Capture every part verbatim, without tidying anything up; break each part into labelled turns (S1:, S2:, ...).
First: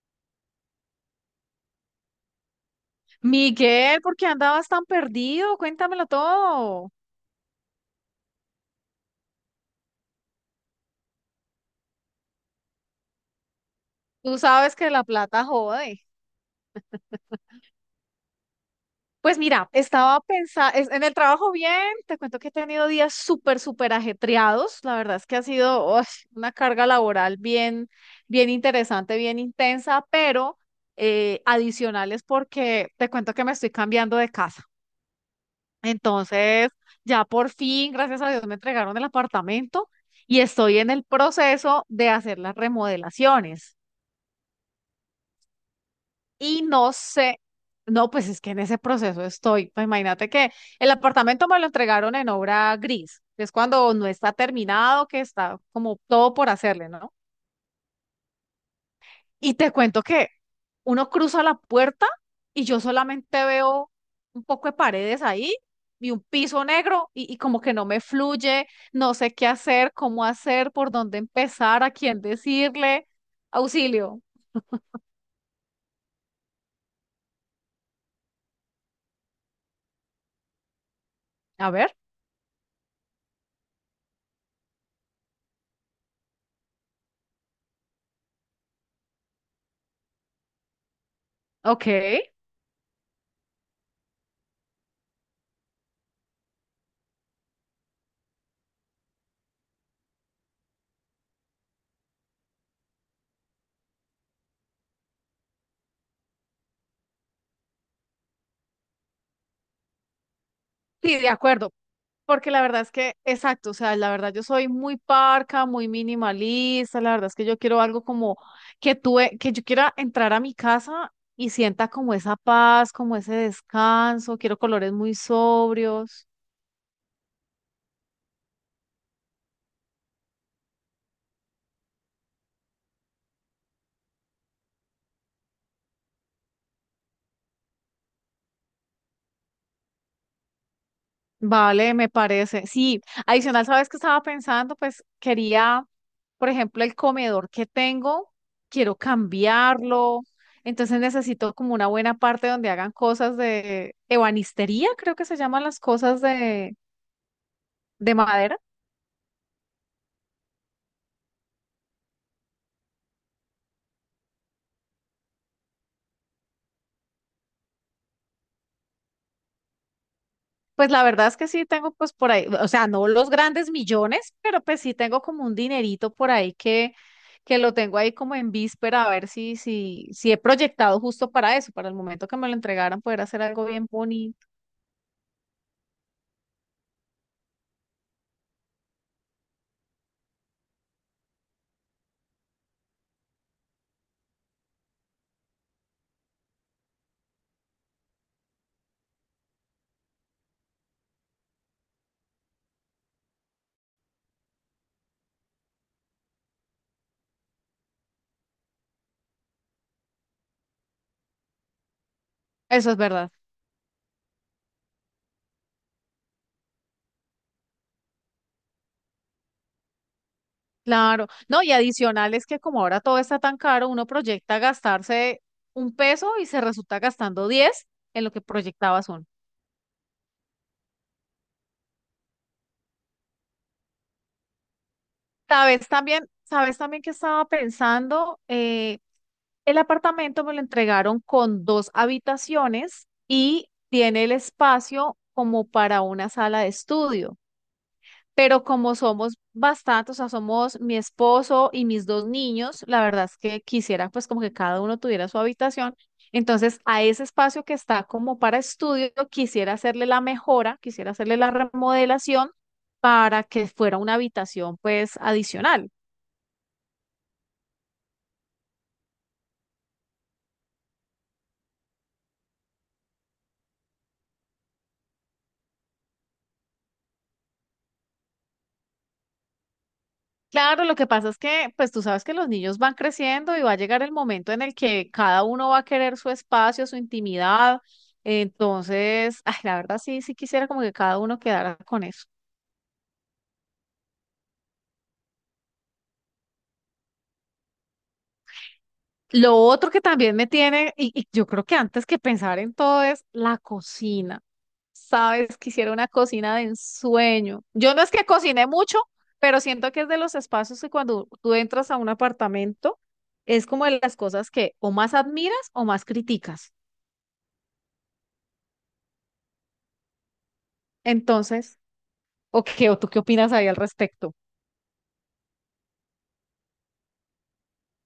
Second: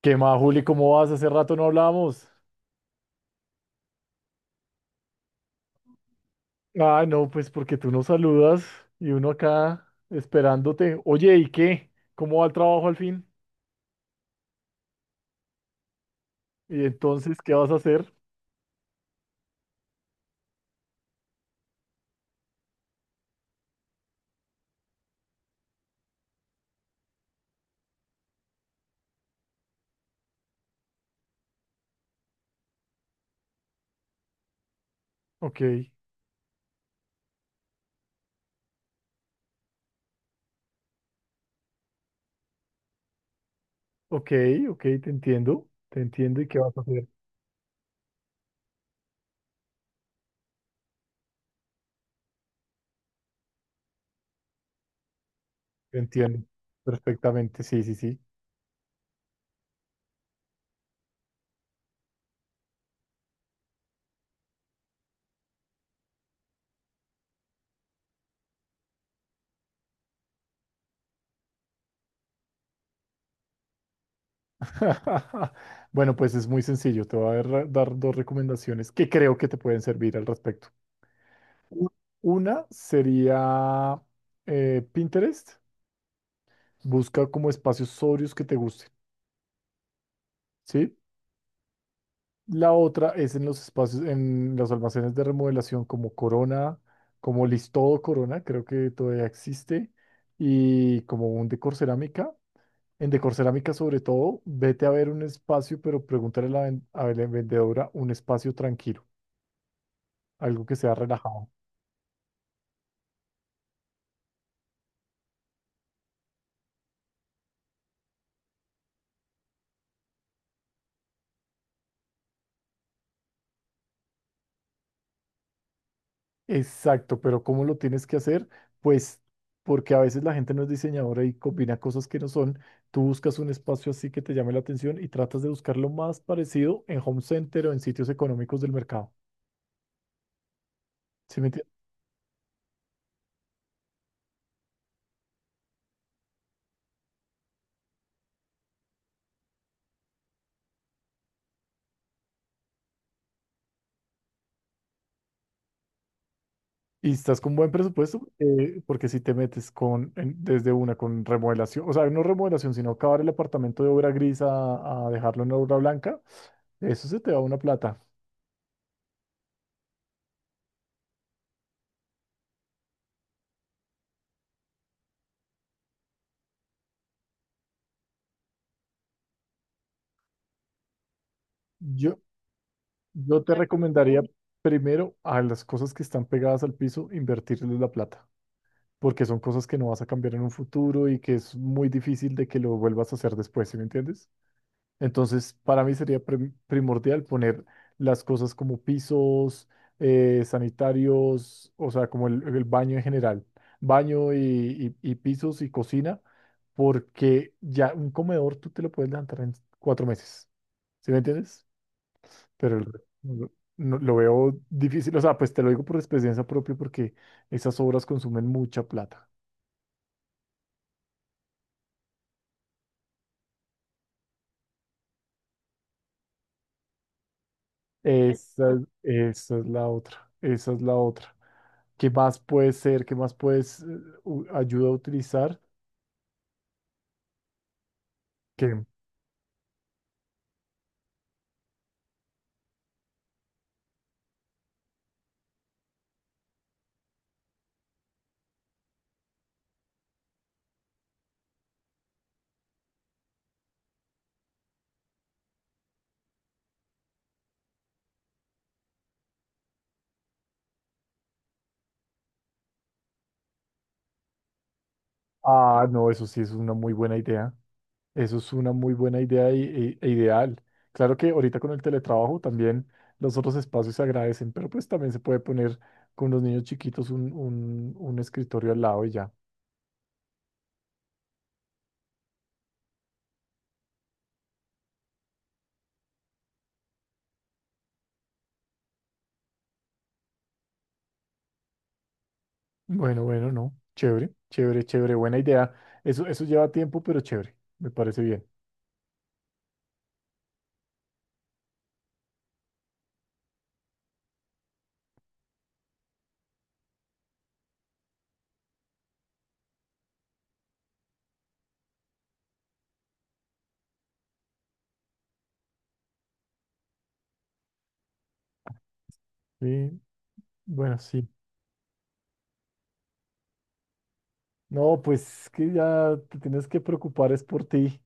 S1: ¿Qué más, Juli? ¿Cómo vas? Hace rato no hablamos.
S2: Miguel, ¿por qué andabas tan perdido? Cuéntamelo todo.
S1: Ah, no, pues porque tú nos saludas y uno acá esperándote. Oye, ¿y qué? ¿Cómo va el trabajo al fin?
S2: Tú sabes que la plata jode.
S1: ¿Y entonces qué vas a hacer?
S2: Pues mira, estaba pensando, en el trabajo bien, te cuento que he tenido días súper, súper ajetreados. La verdad es que ha sido uy, una carga laboral bien, bien interesante, bien intensa, pero eh, adicional es porque te cuento que me estoy cambiando de casa.
S1: Ok,
S2: Entonces, ya por fin, gracias a Dios, me entregaron el apartamento y estoy en el proceso de hacer las remodelaciones.
S1: ok, ok, te entiendo, te entiendo. ¿Y qué
S2: Y
S1: vas a
S2: no
S1: hacer?
S2: sé, no, pues es que en ese proceso estoy. Pues imagínate que el apartamento me lo entregaron en obra gris, que es cuando no está terminado, que está
S1: Te
S2: como todo
S1: entiendo
S2: por hacerle, ¿no?
S1: perfectamente, sí, sí, sí.
S2: Y te cuento que uno cruza la puerta y yo solamente veo un poco de paredes ahí y un piso negro y, y como que no me fluye, no sé qué hacer, cómo hacer, por dónde empezar, a quién decirle, auxilio.
S1: Bueno, pues es muy sencillo. Te voy a dar dar dos recomendaciones que creo que te pueden servir al respecto.
S2: A
S1: U-
S2: ver,
S1: Una sería eh, Pinterest. Busca como espacios sobrios que te gusten, ¿sí?
S2: ok,
S1: La otra es en los espacios, en los almacenes de remodelación como Corona, como Listodo Corona, creo que todavía existe, y como un Decor Cerámica. En Decor Cerámica, sobre todo, vete a ver un espacio, pero pregúntale a la, ven- a la vendedora un espacio tranquilo, algo que sea
S2: sí, de
S1: relajado.
S2: acuerdo. Porque la verdad es que, exacto, o sea, la verdad yo soy muy parca, muy minimalista, la verdad es que yo quiero algo como que tuve, que yo quiera entrar a mi casa y sienta como esa paz, como ese descanso, quiero colores muy sobrios.
S1: Exacto, pero ¿cómo lo tienes que hacer? Pues porque a veces la gente no es diseñadora y combina cosas que no son. Tú buscas un espacio así que te llame la atención y tratas de buscar lo más parecido en home center o en sitios económicos del mercado. ¿Sí me entiendes?
S2: Vale, me parece. Sí, adicional, ¿sabes qué estaba pensando? Pues quería, por ejemplo, el comedor que tengo, quiero cambiarlo. Entonces necesito como una buena parte donde hagan cosas de ebanistería, creo que se llaman las cosas de
S1: Y estás con buen
S2: de
S1: presupuesto,
S2: madera.
S1: eh, porque si te metes con, en- desde una con remodelación, o sea, no remodelación, sino acabar el apartamento de obra gris a, a dejarlo en obra blanca, eso se te va una plata.
S2: Pues la verdad es que sí tengo pues por ahí, o sea, no los grandes millones, pero pues sí tengo como un dinerito por ahí que, que lo tengo ahí como en víspera a ver si, si, si he proyectado justo para eso, para el
S1: Yo,
S2: momento que me lo entregaran poder
S1: Yo
S2: hacer
S1: te Claro.
S2: algo bien
S1: recomendaría
S2: bonito.
S1: primero a las cosas que están pegadas al piso, invertirles la plata, porque son cosas que no vas a cambiar en un futuro y que es muy difícil de que lo vuelvas a hacer después, ¿sí me entiendes? Entonces, para mí sería prim- primordial poner las cosas como pisos, eh, sanitarios, o sea, como el, el baño en general, baño y, y- y pisos y cocina, porque ya un comedor tú te lo puedes levantar en cuatro meses, ¿sí me entiendes? Pero el
S2: Eso es
S1: resto
S2: verdad.
S1: no- no- lo veo difícil. O sea, pues te lo digo por experiencia propia porque esas obras consumen mucha plata.
S2: Claro. No, y adicional es que como ahora todo está tan caro, uno proyecta gastarse un peso y se resulta gastando diez en lo que
S1: Esa, es-
S2: proyectabas uno.
S1: Esa es la otra, esa es la otra. ¿Qué más puede ser? ¿Qué más puedes eh, u- ayuda a utilizar?
S2: Sabes también, sabes también que estaba pensando.
S1: Que,
S2: Eh, El apartamento me lo entregaron con dos habitaciones y tiene el espacio como para una sala de estudio. Pero como somos bastantes, o sea, somos mi esposo y mis dos niños, la verdad es que quisiera pues como que cada uno tuviera su habitación. Entonces, a ese espacio que está como para estudio, quisiera hacerle la mejora, quisiera hacerle la remodelación para que fuera una habitación pues
S1: ah,
S2: adicional.
S1: no, eso sí es una muy buena idea. Eso es una muy buena idea y- e e ideal. Claro que ahorita con el teletrabajo también los otros espacios se agradecen, pero pues también se puede poner con los niños chiquitos un, un, un escritorio al lado y ya.
S2: Claro, lo que pasa es que, pues tú sabes que los niños van creciendo y va a llegar el momento en el que cada uno va a querer su espacio, su intimidad. Entonces, ay, la verdad sí, sí quisiera como que cada uno quedara con eso.
S1: Bueno, bueno, no. Chévere, chévere, chévere. Buena idea. Eso, eso lleva tiempo, pero chévere. Me parece bien.
S2: Lo otro que también me tiene, y, y yo creo que antes que pensar en todo es la cocina. Sabes, quisiera una cocina de ensueño. Yo no es que cocine mucho, pero siento que es de los espacios que cuando tú entras a un apartamento es como de las cosas que o más admiras o más criticas.
S1: Sí, bueno, sí.
S2: Entonces, ¿o qué? ¿O tú qué opinas ahí al respecto?
S1: No, pues que ya te tienes que preocupar es por ti,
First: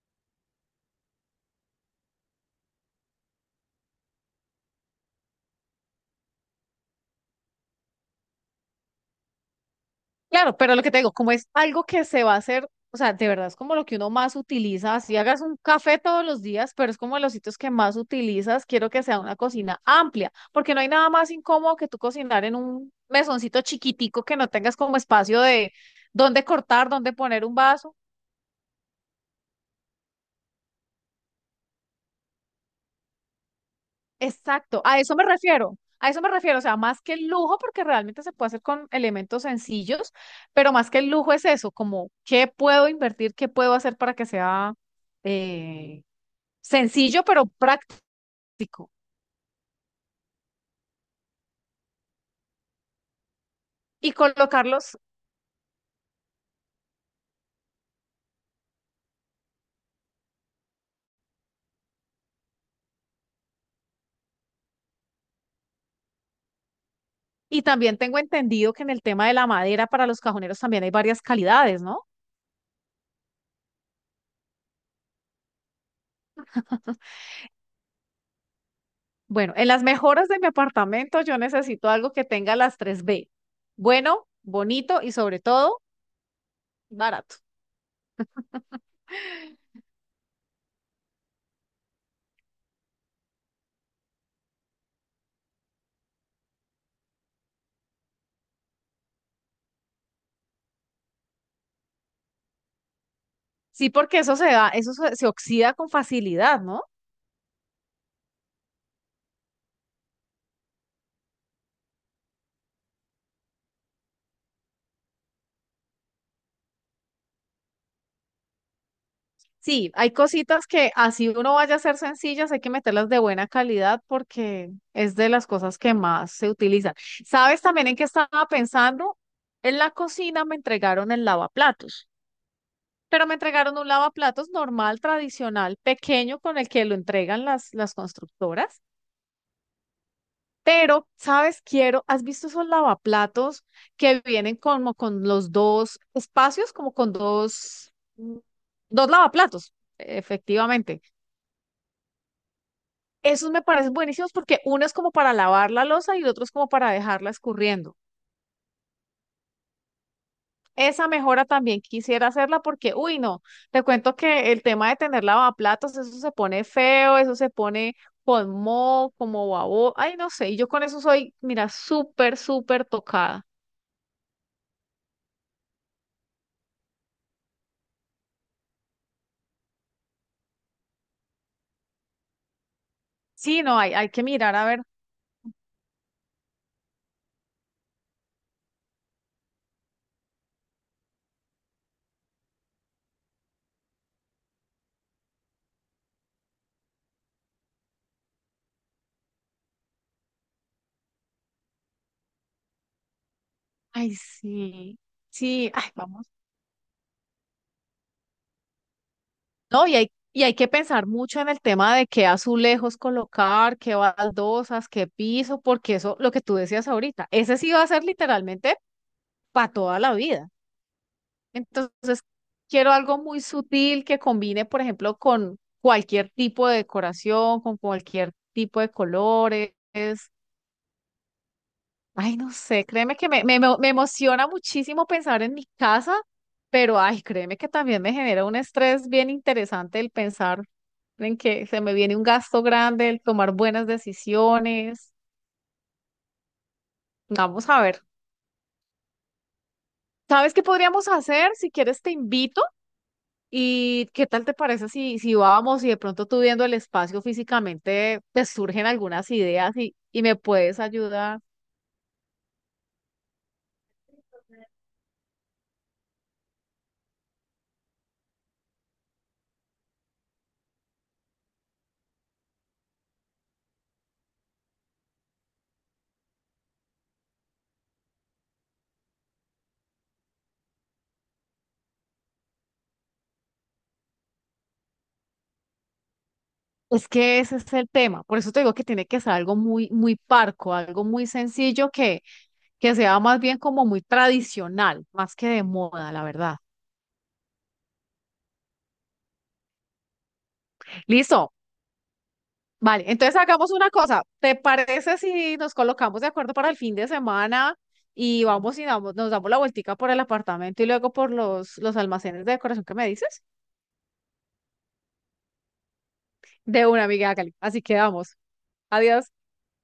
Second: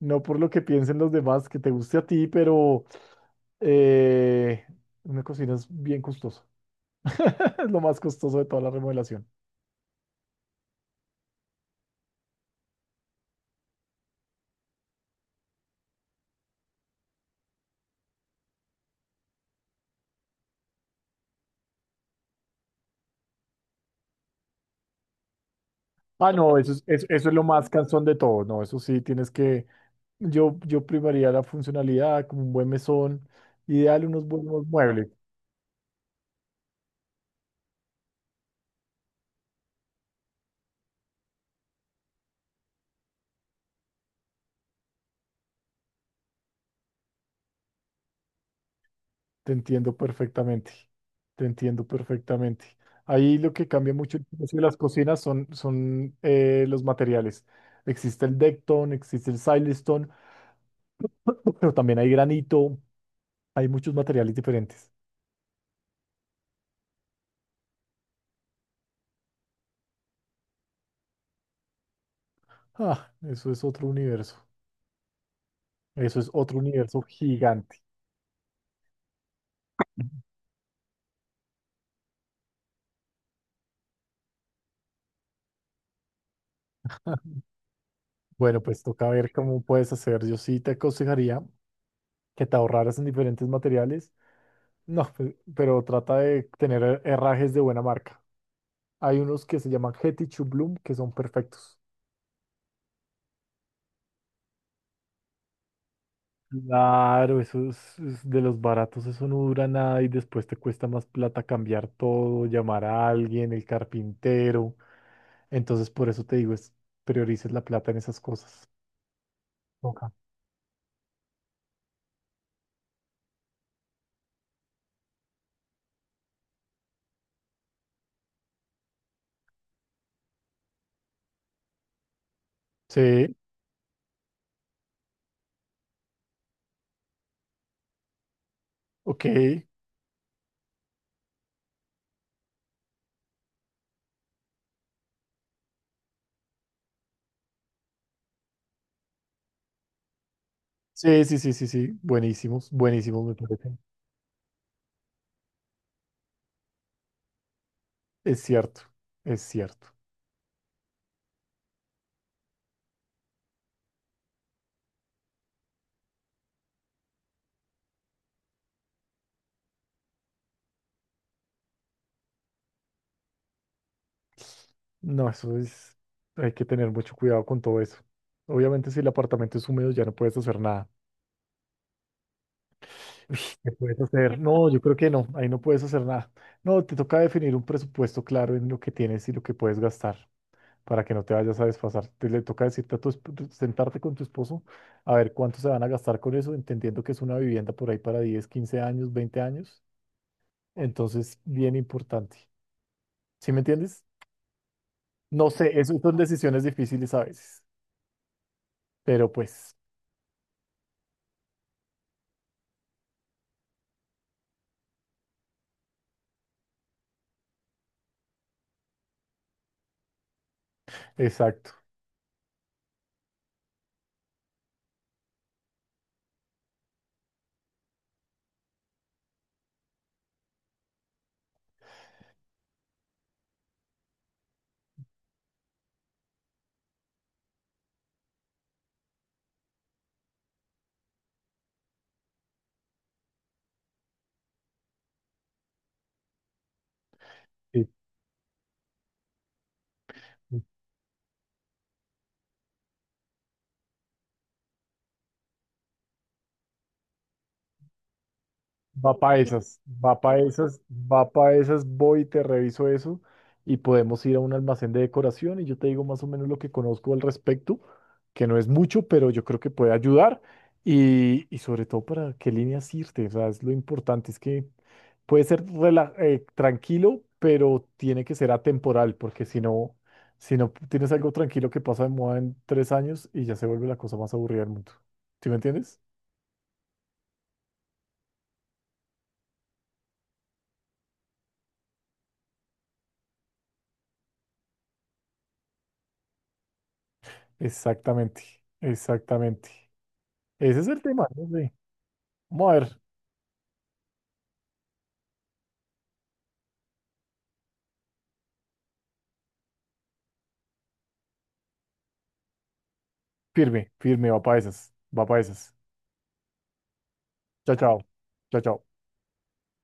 S1: no por lo que piensen los demás, que te guste a ti, pero eh, una cocina es bien costosa. Es lo más costoso de toda la remodelación.
S2: Claro, pero lo que te digo, como es algo que se va a hacer, o sea, de verdad es como lo que uno más utiliza, si hagas un café todos los días, pero es como de los sitios que más utilizas, quiero que sea una cocina amplia, porque no hay nada más incómodo que tú cocinar en un mesoncito chiquitico que no tengas como espacio de
S1: Ah,
S2: dónde
S1: no, eso es,
S2: cortar,
S1: eso,
S2: dónde
S1: eso es lo
S2: poner un
S1: más
S2: vaso.
S1: cansón de todo. No, eso sí, tienes que... Yo, yo primaría la funcionalidad, como un buen mesón, ideal unos buenos
S2: Exacto, a
S1: muebles.
S2: eso me refiero, a eso me refiero, o sea, más que el lujo, porque realmente se puede hacer con elementos sencillos, pero más que el lujo es eso, como qué puedo invertir, qué puedo hacer para que sea eh, sencillo, pero práctico.
S1: Te entiendo perfectamente, te entiendo perfectamente. Ahí lo que cambia
S2: Y
S1: mucho el precio de las
S2: colocarlos,
S1: cocinas son, son eh, los materiales. Existe el Decton, existe el Silestone, pero también hay granito, hay muchos materiales diferentes.
S2: y también tengo entendido que en el tema de la madera para los cajoneros también hay varias calidades, ¿no?
S1: Ah, eso es otro universo, eso es otro universo gigante.
S2: Bueno, en las mejoras de mi apartamento yo necesito algo que tenga las tres b: bueno, bonito y sobre todo barato.
S1: Bueno, pues toca ver cómo puedes hacer. Yo sí te aconsejaría que te ahorraras en diferentes materiales, no, pe- pero trata de tener herrajes de buena marca. Hay unos que se llaman Hettich Bloom que son perfectos.
S2: Sí, porque eso se da, eso se, se oxida con facilidad, ¿no?
S1: Claro, esos, es- de los baratos, eso no dura nada y después te cuesta más plata cambiar todo, llamar a alguien, el carpintero. Entonces, por eso te digo, es, priorices la plata en esas cosas.
S2: Sí,
S1: Ok.
S2: hay cositas que así uno vaya a ser sencillas, hay que meterlas de buena calidad porque es de las cosas que más se utilizan. ¿Sabes también en qué estaba pensando? En la cocina me entregaron el lavaplatos, pero me
S1: Sí,
S2: entregaron un lavaplatos normal, tradicional, pequeño, con el que lo entregan las, las constructoras.
S1: ok.
S2: Pero, ¿sabes? Quiero, ¿has visto esos lavaplatos que vienen como con los dos espacios, como con dos, mm, dos lavaplatos? Efectivamente.
S1: Sí, sí, sí, sí, sí. Buenísimos, buenísimos me
S2: Esos me
S1: parecen.
S2: parecen buenísimos porque uno es como para lavar la losa y el otro es como para dejarla escurriendo.
S1: Es cierto, es cierto.
S2: Esa mejora también quisiera hacerla porque, uy, no, te cuento que el tema de tener lavaplatos, eso se pone feo, eso se pone con moho, como babo, ay, no sé, y yo con eso soy, mira, súper, súper tocada.
S1: No, eso es, hay que tener mucho cuidado con todo eso. Obviamente, si el apartamento es húmedo, ya no puedes hacer nada. Uy,
S2: Sí,
S1: ¿qué
S2: no, hay,
S1: puedes
S2: hay que
S1: hacer?
S2: mirar a
S1: No, yo
S2: ver.
S1: creo que no, ahí no puedes hacer nada. No, te toca definir un presupuesto claro en lo que tienes y lo que puedes gastar para que no te vayas a desfasar. Te le toca decirte a tu, esp- sentarte con tu esposo a ver cuánto se van a gastar con eso, entendiendo que es una vivienda por ahí para diez, quince años, veinte años. Entonces, bien importante. ¿Sí me entiendes?
S2: Ay, sí,
S1: No
S2: sí,
S1: sé,
S2: ay,
S1: eso son
S2: vamos.
S1: decisiones difíciles a veces, pero pues,
S2: No, y hay, y hay que pensar mucho en el tema de qué azulejos colocar, qué baldosas, qué piso, porque eso, lo que tú decías ahorita, ese sí va a ser literalmente para toda la vida.
S1: exacto.
S2: Entonces, quiero algo muy sutil que combine, por ejemplo, con cualquier tipo de decoración, con cualquier tipo de colores. Ay, no sé, créeme que me, me, emo- me emociona muchísimo pensar en mi casa, pero ay, créeme que también me genera un estrés bien interesante el pensar en que se me viene un gasto grande, el tomar buenas decisiones. Vamos a
S1: Sí.
S2: ver. ¿Sabes qué podríamos hacer? Si quieres, te invito. ¿Y qué tal te parece si, si vamos y de pronto tú viendo el espacio físicamente te surgen
S1: Va
S2: algunas
S1: para
S2: ideas
S1: esas,
S2: y,
S1: va
S2: y me
S1: para esas,
S2: puedes
S1: va
S2: ayudar?
S1: para esas, voy y te reviso eso y podemos ir a un almacén de decoración y yo te digo más o menos lo que conozco al respecto, que no es mucho, pero yo creo que puede ayudar y, y sobre todo para qué líneas irte, o sea, es lo importante, es que puede ser rela- eh, tranquilo, pero tiene que ser atemporal, porque si no, si no tienes algo tranquilo que pasa de moda en tres años y ya se vuelve la cosa más aburrida del mundo. ¿Sí me entiendes?
S2: Es que ese es el tema. Por eso te digo que tiene que ser algo muy, muy parco, algo muy sencillo que, que sea más bien como muy tradicional, más que de moda, la verdad.
S1: Exactamente, exactamente. Ese es el tema, ¿no?
S2: Listo.
S1: Sí. Vamos a ver.
S2: Vale, entonces hagamos una cosa. ¿Te parece si nos colocamos de acuerdo para el fin de semana y vamos y damos- nos damos la vueltica por el apartamento y luego por los, los almacenes de decoración que me dices?
S1: Firme, firme, va para esas. Va para esas.
S2: De una amiga, Cali.
S1: Chao,
S2: Así
S1: chao.
S2: quedamos.
S1: Chao, chao.
S2: Adiós.